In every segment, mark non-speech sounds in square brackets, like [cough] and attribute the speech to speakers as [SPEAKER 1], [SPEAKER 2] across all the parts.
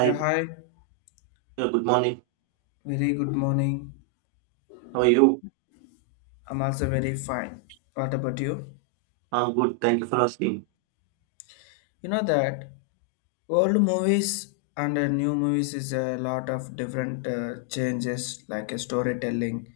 [SPEAKER 1] Yeah, hi.
[SPEAKER 2] good morning.
[SPEAKER 1] Very good morning.
[SPEAKER 2] How are you?
[SPEAKER 1] I'm also very fine. What about you?
[SPEAKER 2] I'm good. Thank you for asking.
[SPEAKER 1] You know that old movies and new movies is a lot of different changes, like storytelling,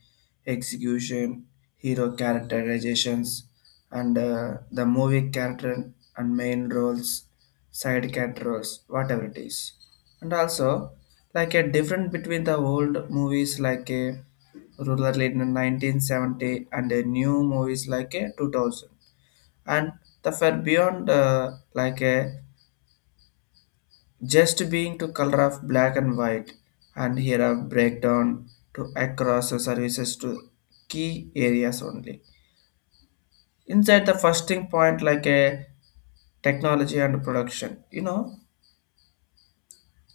[SPEAKER 1] execution, hero characterizations, and the movie character and main roles, side character roles, whatever it is. And also, like a difference between the old movies like a rural in 1970 and a new movies like a 2000, and the far beyond like a just being to color of black and white. And here a breakdown to across the services to key areas only. Inside the first thing point, like a technology and production. You know,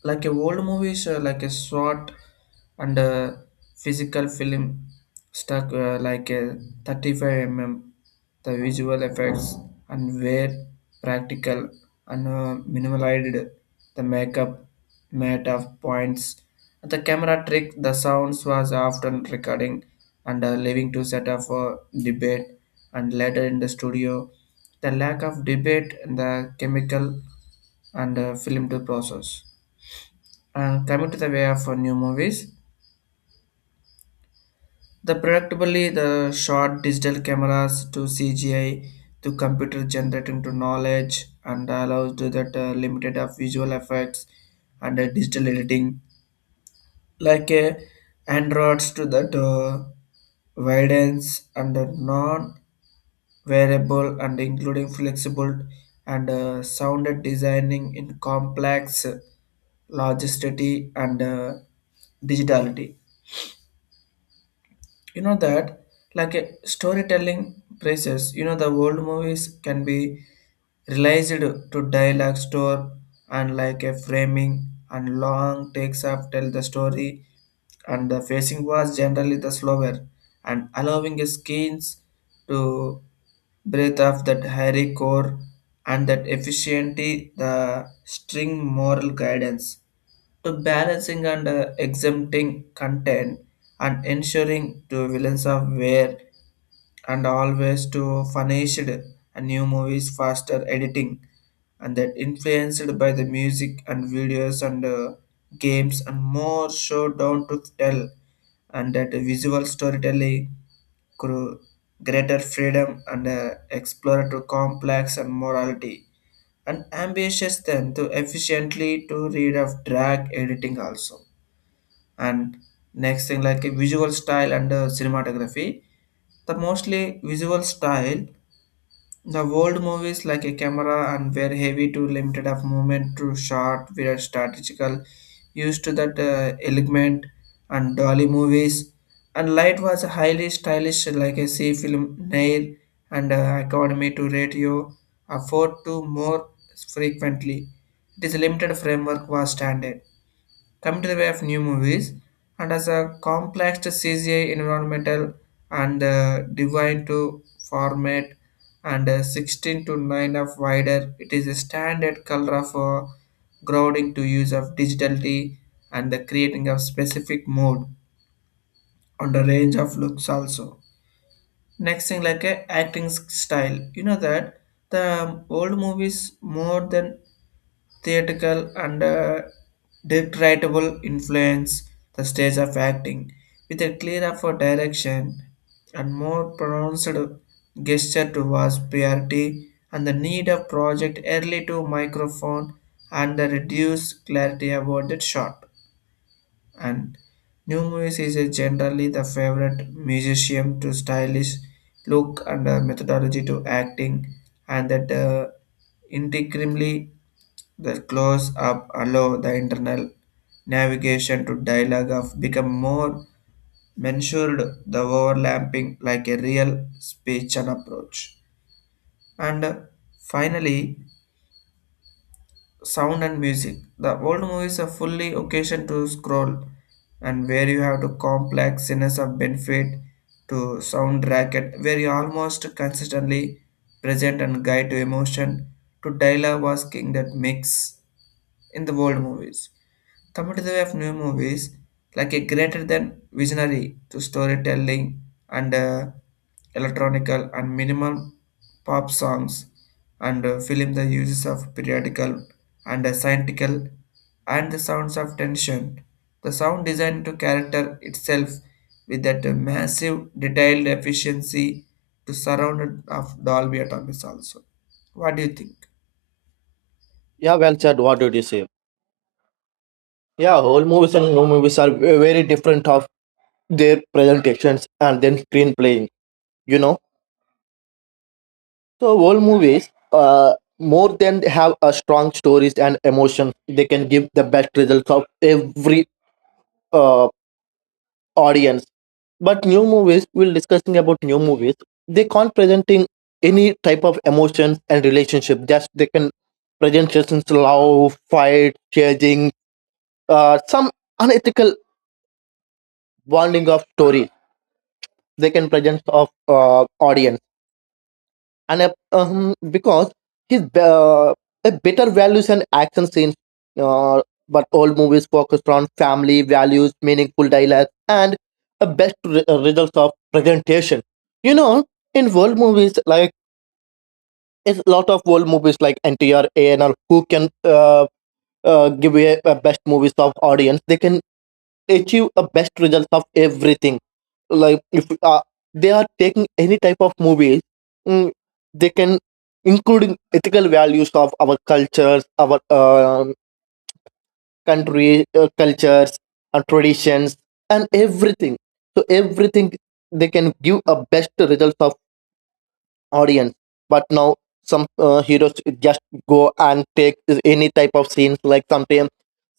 [SPEAKER 1] like a old movies like a short, and physical film stuck like a 35 mm, the visual effects, and were practical and minimalized, the makeup made of points, the camera trick, the sounds was often recording, and leaving to set up for debate and later in the studio, the lack of debate and the chemical and film to process. And coming to the way of new movies, the predictably the short digital cameras to CGI, to computer generating to knowledge, and allows to that limited of visual effects and digital editing, like androids to that widens, and non-variable and including flexible, and sounded designing in complex logicity and digitality. You know that, like a storytelling process. You know, the old movies can be realized to dialogue store, and like a framing and long takes up tell the story, and the facing was generally the slower and allowing skins to breathe off that hairy core, and that efficiently the string moral guidance to balancing and exempting content and ensuring to villains of where, and always to furnished. And new movies faster editing, and that influenced by the music and videos and games and more show down to tell, and that visual storytelling grew greater freedom and exploratory complex and morality and ambitious them to efficiently to read of drag editing also. And next thing, like a visual style and cinematography, the mostly visual style. The old movies like a camera and were heavy to limited of movement to short were strategical, used to that element and dolly movies, and light was highly stylish like a C film nail and academy to radio afford to more frequently. It is limited framework was standard. Coming to the way of new movies, and as a complex to CGI environmental and divine to format, and 16 to 9 of wider, it is a standard color for grounding to use of digitality and the creating of specific mode on the range of looks also. Next thing, like a acting style. You know that the old movies more than theatrical and dictatable influence the stage of acting with a clearer for direction and more pronounced gesture towards priority and the need of project early to microphone, and the reduced clarity about the shot. And new movies is a generally the favorite musician to stylish look and methodology to acting, and that integrally the close up allow the internal navigation to dialogue of become more mensured, the overlapping like a real speech and approach. And finally, sound and music. The old movies are fully occasion to scroll, and where you have to complex scenes of benefit to soundtrack it, where you almost consistently present and guide to emotion to dialogue was king that mix in the old movies. Coming to the way of new movies, like a greater than visionary to storytelling and electronical and minimal pop songs, and film the uses of periodical and scientific and the sounds of tension. The sound design to character itself with that massive detailed efficiency to surround it of Dolby Atmos also. What do you think?
[SPEAKER 2] Yeah, well said. What did you say? Yeah, old movies and new movies are very different of their presentations and then screen playing. You know, so old movies, more than have a strong stories and emotion, they can give the best results of every uh audience. But new movies, we'll discussing about new movies, they can't presenting any type of emotions and relationship, just they can present just in love fight changing, some unethical bonding of story they can present of audience, and because his be- uh, a better values and action scenes, uh, but all movies focused on family values, meaningful dialogue, and a results of presentation. You know, in world movies, like, it's a lot of world movies like ntr anr who can give a best movies of audience. They can achieve a best results of everything, like, if they are taking any type of movies, mm, they can including ethical values of our cultures, our country cultures and traditions and everything. So everything, they can give a best results of audience. But now some heroes just go and take any type of scenes. Like, sometimes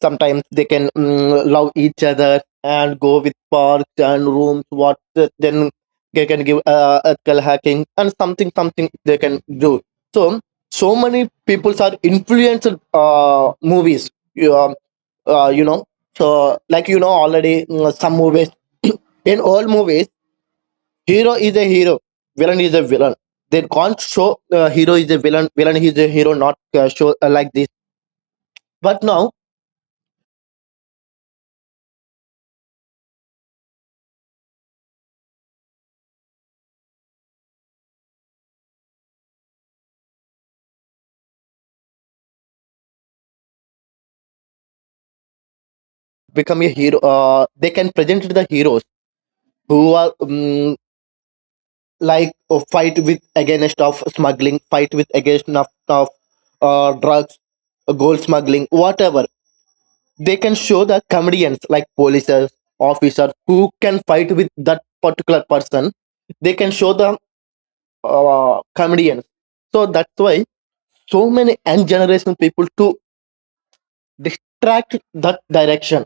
[SPEAKER 2] sometimes they can, love each other and go with parks and rooms. What then they can give ethical hacking and something something they can do. So so many people are influenced movies you know, so, like, you know already, some movies, [coughs] [clears throat] in all movies, hero is a hero. Villain is a villain. They can't show, hero is a villain, villain is a hero. Not show like this. But now become a hero. They can present the heroes who are, like, fight with against of smuggling, fight with against of drugs, gold smuggling, whatever. They can show the comedians like polices, officers who can fight with that particular person. They can show the comedians. So that's why so many young generation people to distract that direction.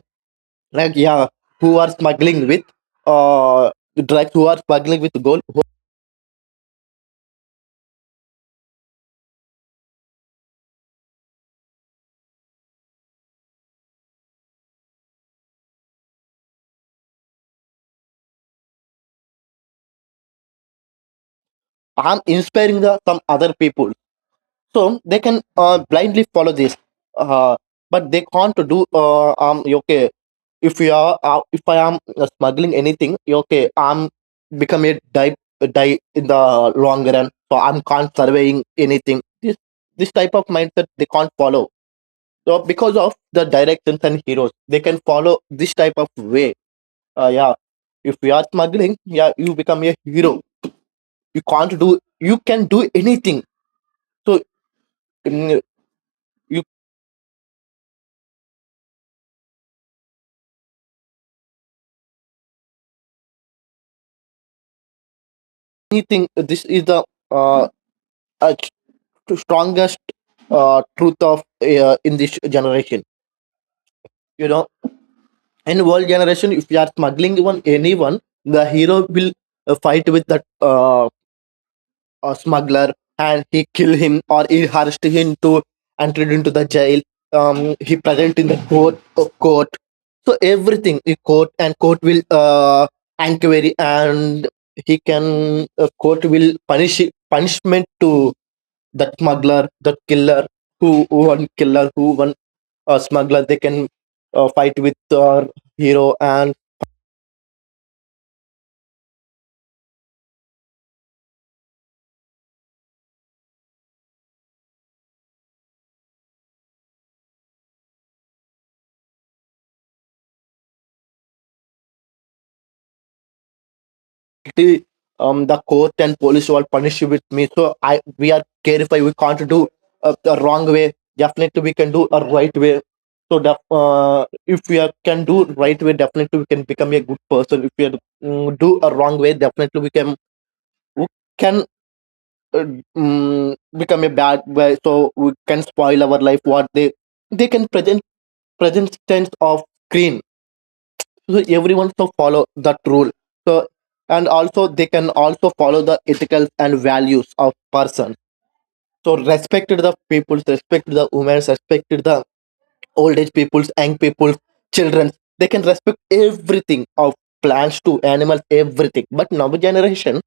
[SPEAKER 2] Like, yeah, who are smuggling with uh drugs, who are smuggling with gold, I'm inspiring the some other people, so they can blindly follow this. Uh, but they can't do, um, okay, if you are, if I am, smuggling anything, okay, I'm become a die, die in the long run. So I'm can't surveying anything. This type of mindset they can't follow. So, because of the directions and heroes, they can follow this type of way. Yeah, if you are smuggling, yeah, you become a hero. You can't do, you can do anything. So, mm, you, anything. This is the uh, uh, strongest truth of in this generation. You know, in world generation, if you are smuggling even anyone, the hero will fight with that, a smuggler, and he kill him or he arrest him to, and lead him to the jail. He present in the court. Court. So everything in court, and court will inquiry, and he can, court will punish, punishment to that smuggler, that killer, who one killer, who one smuggler, they can fight with our hero, and he, the court and police will punish you with me. So I we are careful, we can't do the wrong way. Definitely we can do a right way. So the, if we are, can do right way, definitely we can become a good person. If we are, do a wrong way, definitely we can, we can, uh, mm, become a bad way. So we can spoil our life. What they can present, present tense of screen. So everyone so follow that rule. So, and also they can also follow the ethical and values of person. So respected the peoples, respected the women, respected the old age peoples, young peoples, children, they can respect everything of plants to animals, everything. But now generation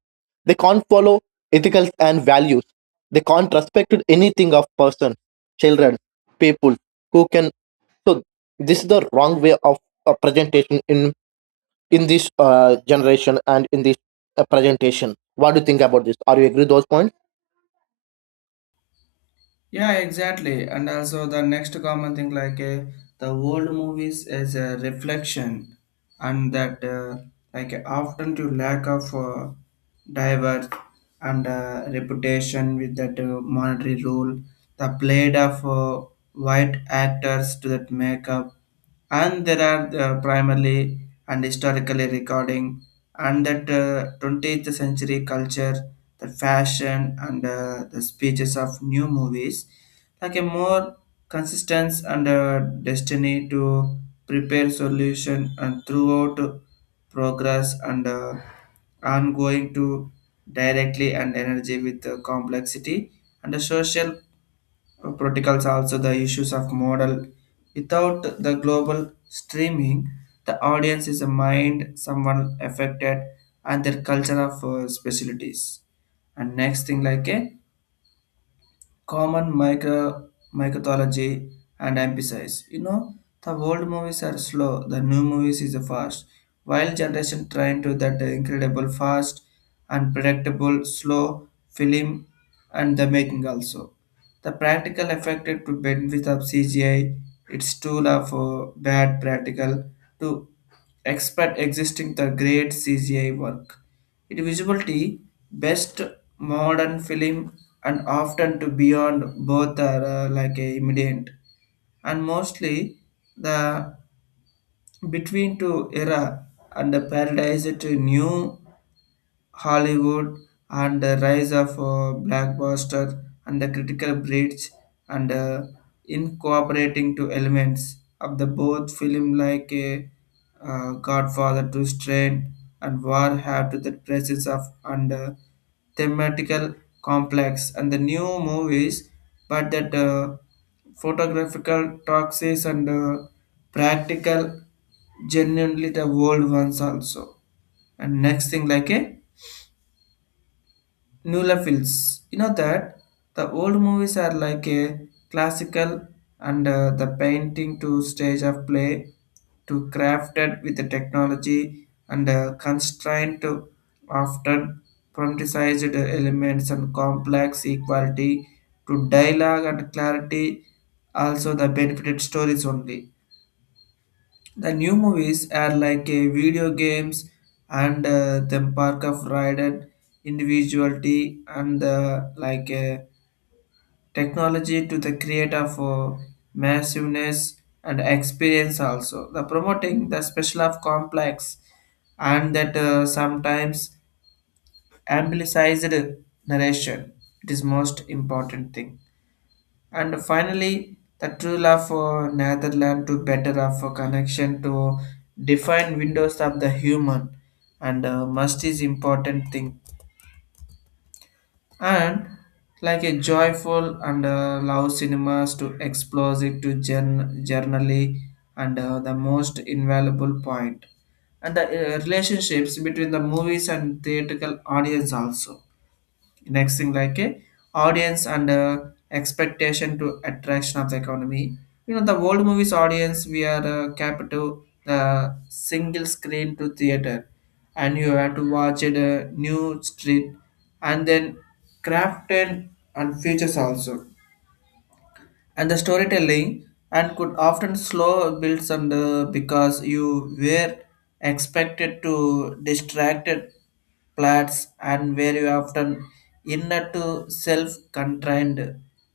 [SPEAKER 2] they can't follow ethical and values. They can't respect anything of person, children, people who can. So this is the wrong way of presentation in this generation, and in this presentation. What do you think about this? Are you agree those points?
[SPEAKER 1] Yeah, exactly. And also, the next common thing like the old movies as a reflection, and that like often to lack of diverse and reputation with that monetary rule, the played of white actors to that makeup, and there are primarily and historically recording, and that 20th century culture, the fashion and the speeches of new movies, like a more consistency and destiny to prepare solution and throughout progress and ongoing to directly and energy with the complexity and the social protocols, also the issues of model without the global streaming, the audience is a mind someone affected and their culture of specialties. And next thing, like a common micro, mythology and emphasize. You know, the old movies are slow, the new movies is fast. While generation trying to that incredible fast, unpredictable, slow film and the making also. The practical affected to benefit of CGI, its tool of bad practical to expert existing the great CGI work. It visibility best modern film, and often to beyond both are like a immediate and mostly the between two era, and the paradise to new Hollywood and the rise of blockbuster and the critical breach and incorporating to elements of the both film, like a Godfather to Strain and War, have to the presence of and thematical complex and the new movies, but that photographical toxins and practical genuinely the old ones also. And next thing, like a Nulafils. You know that the old movies are like a classical and the painting to stage of play to crafted with the technology and constraint to often politicized elements and complex equality to dialogue and clarity, also the benefited stories only. The new movies are like a video games and the park of rider individuality, and the like a technology to the create of massiveness and experience also. The promoting the special of complex, and that sometimes amplified narration. It is most important thing. And finally, the true love for Netherlands to better of a connection to define windows of the human and must is important thing. And like a joyful and love cinemas to explore it to journally and the most invaluable point. And the relationships between the movies and theatrical audience also. Next thing, like a audience and expectation to attraction of the economy. You know, the old movies audience we are capital the single screen to theater, and you have to watch it a new street, and then craft and features also, and the storytelling and could often slow builds and because you were expected to distracted plots, and where you often inner to self-contained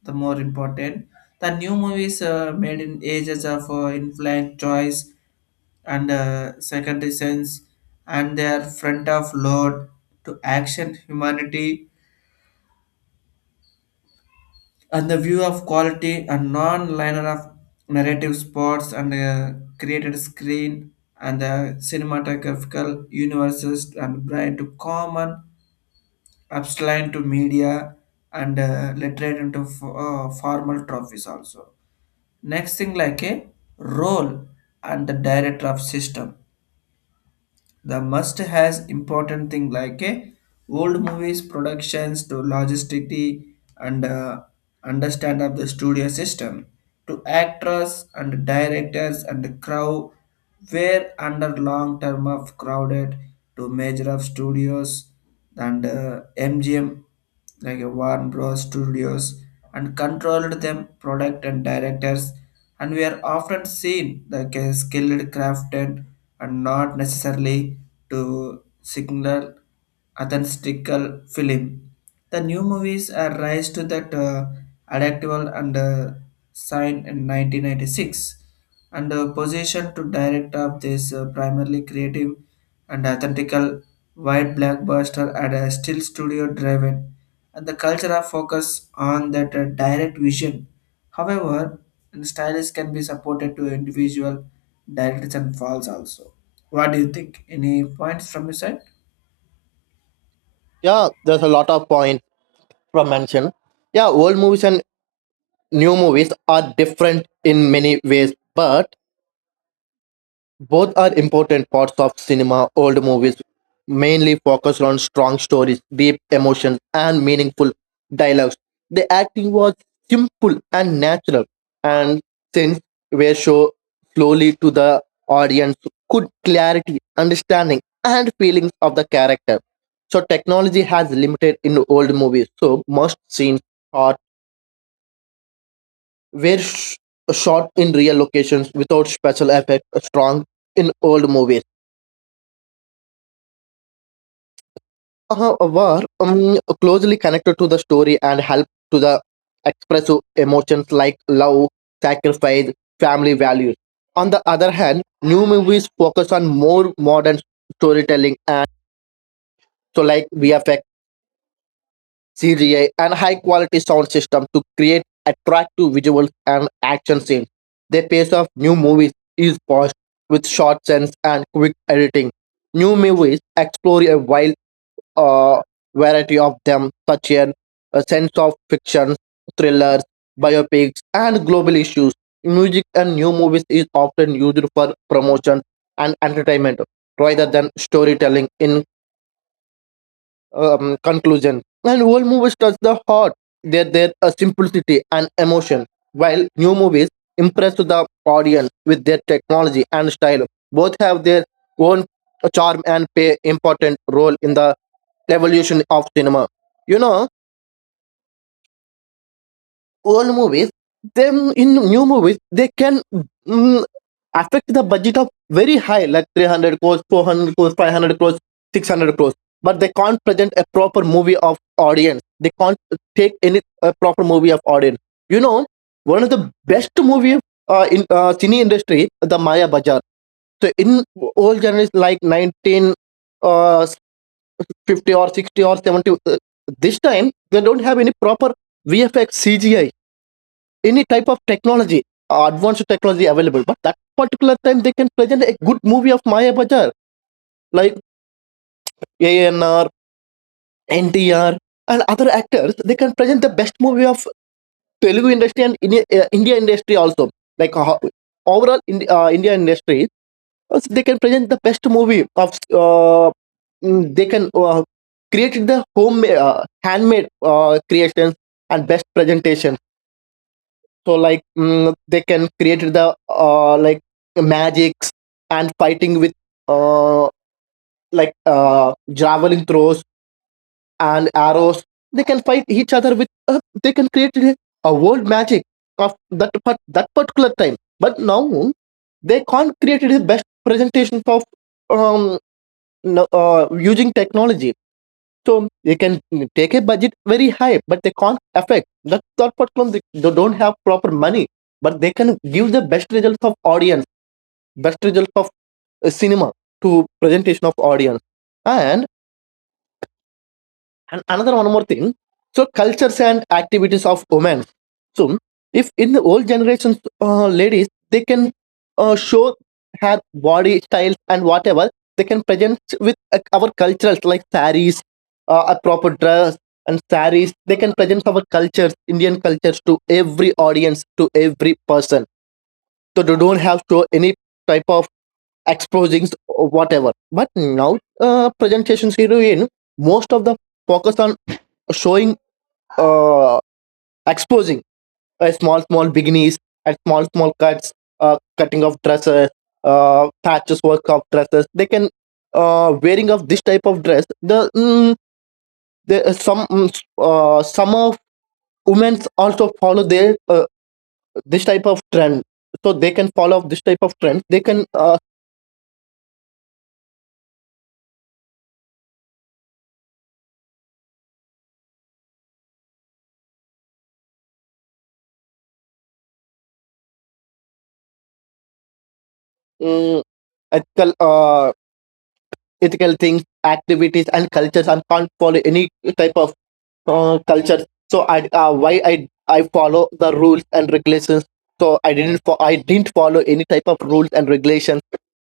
[SPEAKER 1] the more important. The new movies made in ages of influence choice and secondary sense and their front of load to action humanity and the view of quality and non-linear of narrative sports and created screen and the cinematographical universes and bright to common abstract to media and literate into formal trophies also. Next thing, like a role and the director of system, the must has important thing. Like a old movies productions to logisticity and understand of the studio system to actors and directors and the crowd were under long term of crowded to major of studios, and MGM, like a Warner Bros. Studios, and controlled them product and directors, and we are often seen like a skilled crafted and not necessarily to signal authentic film. The new movies are rise to that adaptable and signed in 1996 and position to direct up this primarily creative and authentical wide blockbuster at a still studio driven, and the cultural focus on that direct vision, however, and stylist can be supported to individual directors and falls also. What do you think? Any points from your side?
[SPEAKER 2] Yeah, there's a lot of point from mention. Yeah, old movies and new movies are different in many ways, but both are important parts of cinema. Old movies mainly focused on strong stories, deep emotions, and meaningful dialogues. The acting was simple and natural, and since were shown slowly to the audience, good clarity, understanding, and feelings of the character. So technology has limited in old movies. So most scenes are were sh- shot in real locations without special effects. Strong in old movies, were, closely connected to the story and helped to the express emotions like love, sacrifice, family values. On the other hand, new movies focus on more modern storytelling, and so like VFX, CGI, and high quality sound system to create attractive visuals and action scenes. The pace of new movies is fast, with short scenes and quick editing. New movies explore a wide, uh, variety of them, such as a sense of fiction, thrillers, biopics, and global issues. Music and new movies is often used for promotion and entertainment rather than storytelling in, conclusion. And old movies touch the heart, their simplicity and emotion, while new movies impress the audience with their technology and style. Both have their own charm and play important role in the evolution of cinema. You know, old movies then in new movies they can, affect the budget of very high, like 300 crores, 400 crores, 500 crores, 600 crores, but they can't present a proper movie of audience. They can't take any a proper movie of audience. You know, one of the best movie in cine industry, the maya bazaar. So in old genres like 19, uh, 50 or 60 or 70, this time they don't have any proper VFX CGI any type of technology, advanced technology available. But that particular time, they can present a good movie of Maya Bajar, like ANR, NTR, and other actors. They can present the best movie of Telugu industry and India, India industry also. Like, overall, in, India industry, so they can present the best movie of. They can create the home handmade creations and best presentation. So, like, they can create the like magics and fighting with, uh, like, javelin throws and arrows. They can fight each other with, they can create a world magic of that part, that particular time. But now they can't create the best presentation of, um, using technology. So they can, take a budget very high, but they can't affect. That's not what problem. They don't have proper money, but they can give the best results of audience, best results of cinema to presentation of audience. And and another one more thing. So cultures and activities of women. So if in the old generations, ladies they can show her body styles and whatever, they can present with our cultures, like saris, a proper dress and saris. They can present our cultures, Indian cultures, to every audience, to every person. So they don't have to any type of exposings or whatever. But now presentations heroine, most of the focus on showing uh, exposing, small small beginnings and small small cuts, cutting of dresses, patches work of dresses. They can wearing of this type of dress the, some, some of women also follow their, this type of trend. So they can follow this type of trend. They can mm, ethical uh, ethical things, activities, and cultures, and can't follow any type of culture. So I, why I follow the rules and regulations. So I didn't follow any type of rules and regulations,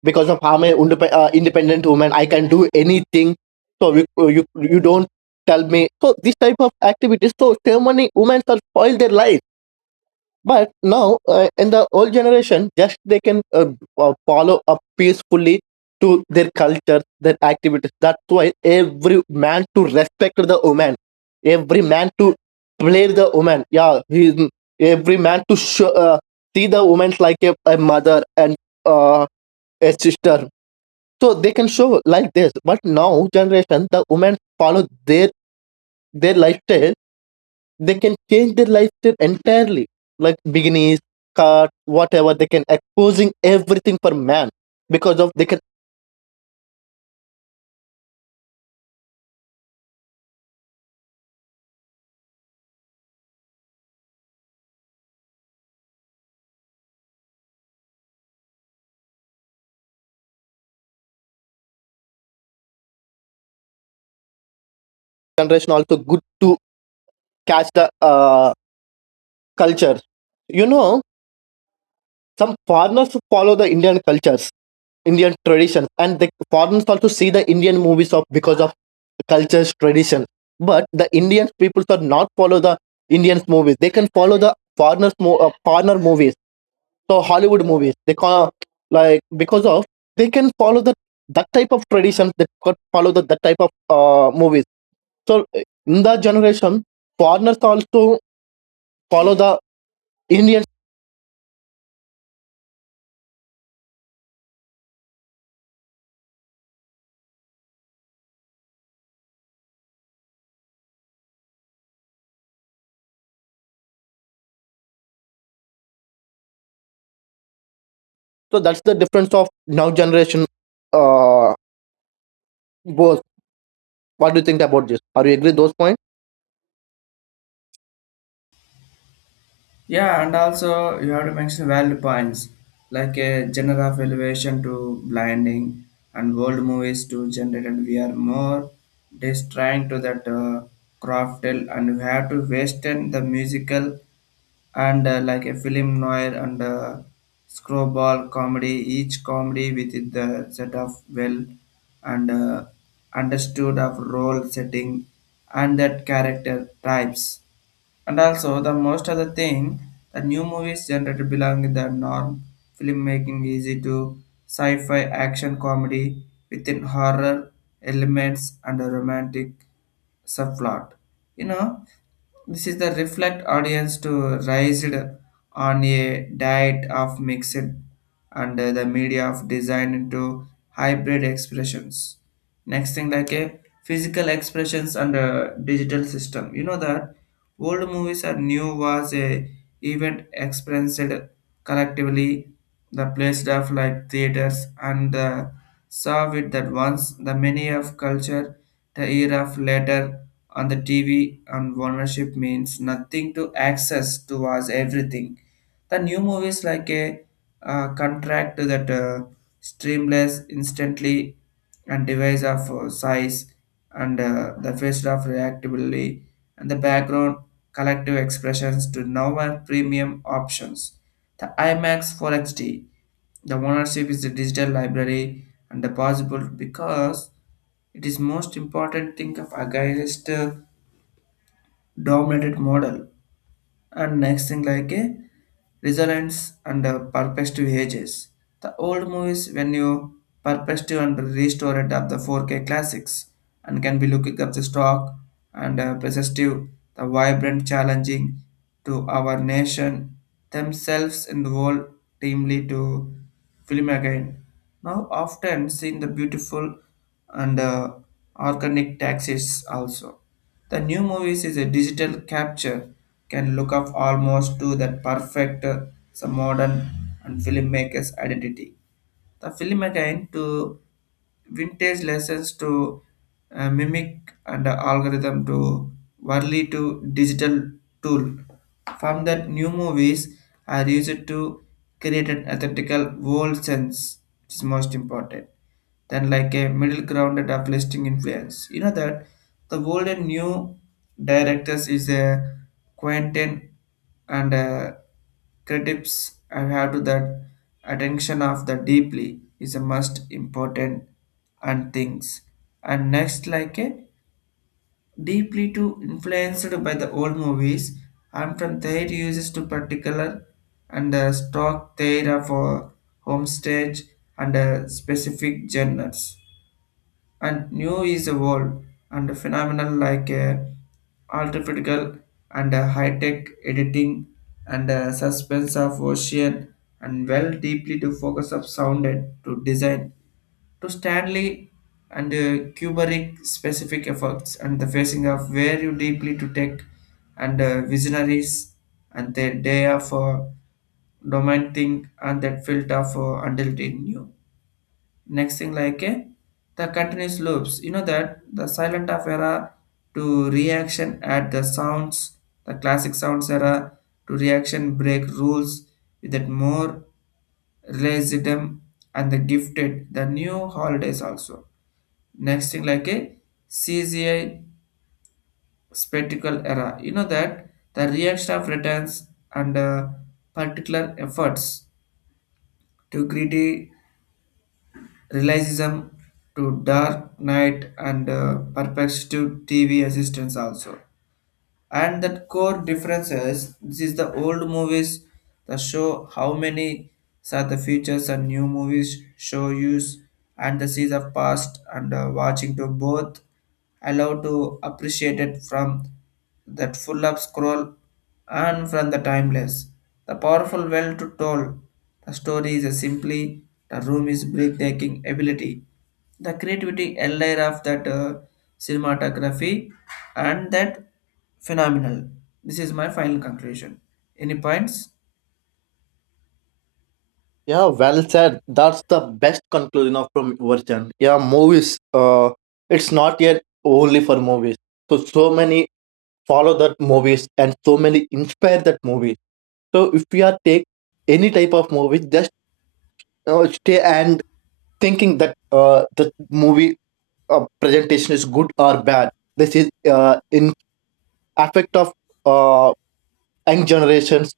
[SPEAKER 2] because of I'm an independent woman. I can do anything. So you don't tell me. So this type of activities. So so many women are spoil their life. But now, in the old generation, just they can, follow up peacefully to their culture, their activities. That's why every man to respect the woman, every man to play the woman, yeah, he, every man to show, see the woman like a mother and uh, a sister. So they can show like this. But now generation, the women follow their their lifestyle. They can change their lifestyle entirely, like bikinis cut, whatever, they can exposing everything for man, because of they can generation also good to catch the culture. You know, some foreigners follow the indian cultures, indian traditions, and the foreigners also see the indian movies of, because of cultures tradition. But the indian people are not follow the indian movies. They can follow the foreigners foreigner movies. So Hollywood movies. They call, like, because of they can follow the that type of traditions. They could follow the that type of movies. So, in that generation, foreigners also follow the Indians. So that's the difference of now generation. Uh, Both. What do you think about this? Are you agree those points?
[SPEAKER 1] Yeah, and also you have to mention valid points, like a genre of elevation to blinding, and world movies to generate, we are more just trying to that craftel, and we have to western the musical and like a film noir and screwball comedy, each comedy with the set of well and understood of role setting and that character types. And also, the most of the thing, the new movies generated belong in the norm filmmaking easy to sci-fi action comedy within horror elements and a romantic subplot. You know, this is the reflect audience to rise on a diet of mixed and the media of design into hybrid expressions. Next thing, like a physical expressions and a digital system. You know that old movies are new was a event experienced collectively, the place of like theaters and saw it that once the many of culture, the era of later on the TV and ownership means nothing to access to was everything. The new movies, like a contract that streamless instantly and device of size and the face of reactively and the background collective expressions to now are premium options. The IMAX 4XD, the ownership is the digital library and the possible, because it is most important thing of against dominated model. And next thing, like a resilience and perspective ages. The old movies when you perspective and restore it up the 4K classics and can be looking up the stock and perspective the vibrant challenging to our nation themselves in the world teamly to film again. Now often seen the beautiful and organic taxis also. The new movies is a digital capture, can look up almost to that perfect some modern and filmmaker's identity. The film again to vintage lessons to mimic and algorithm to early to digital tool. From that new movies are used to create an authentical world sense, which is most important. Then, like a middle ground and uplifting influence. You know that the world and new directors is a Quentin and Critics have to that attention of the deeply is a most important and things. And next, like a deeply too influenced by the old movies and from their uses to particular and stock their for home stage and specific genres, and new is evolved and phenomenal like artificial and high-tech editing and suspense of ocean and well deeply to focus of sound and to design to Stanley and Kubrick specific efforts, and the facing of where you deeply to take and visionaries and the day of domain thing and that field of until it new. Next thing, like the continuous loops. You know that the silent of era to reaction at the sounds, the classic sounds era to reaction break rules with that more realism and the gifted the new holidays also. Next thing, like a CGI spectacle era. You know that the reaction of returns and particular efforts to greedy realism to Dark Knight and Perplexity TV assistance also. And that core difference is, this is the old movies that show how many are the features, and new movies show use and the seas of past and watching to both allow to appreciate it from that full up scroll and from the timeless the powerful well to tell the story is a simply the room is breathtaking ability, the creativity layer of that cinematography and that phenomenal. This is my final conclusion. Any points?
[SPEAKER 2] Yeah, well said. That's the best conclusion of from your channel. Yeah, movies. It's not yet only for movies. So so many follow that movies and so many inspire that movies. So if we are take any type of movie, just, stay and thinking that, the movie presentation is good or bad. This is in affect of uh, young generations,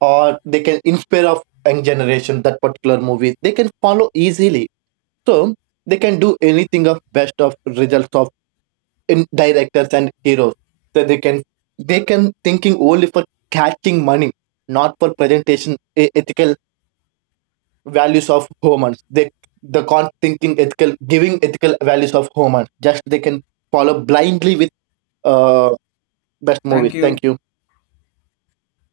[SPEAKER 2] or they can inspire of young generation that particular movie. They can follow easily, so they can do anything of best of results of in directors and heroes. So they can, they can thinking only for catching money, not for presentation ethical values of Homer. They the con thinking ethical, giving ethical values of Homer. Just they can follow blindly with uh best
[SPEAKER 1] Thank
[SPEAKER 2] movies.
[SPEAKER 1] you.
[SPEAKER 2] Thank you.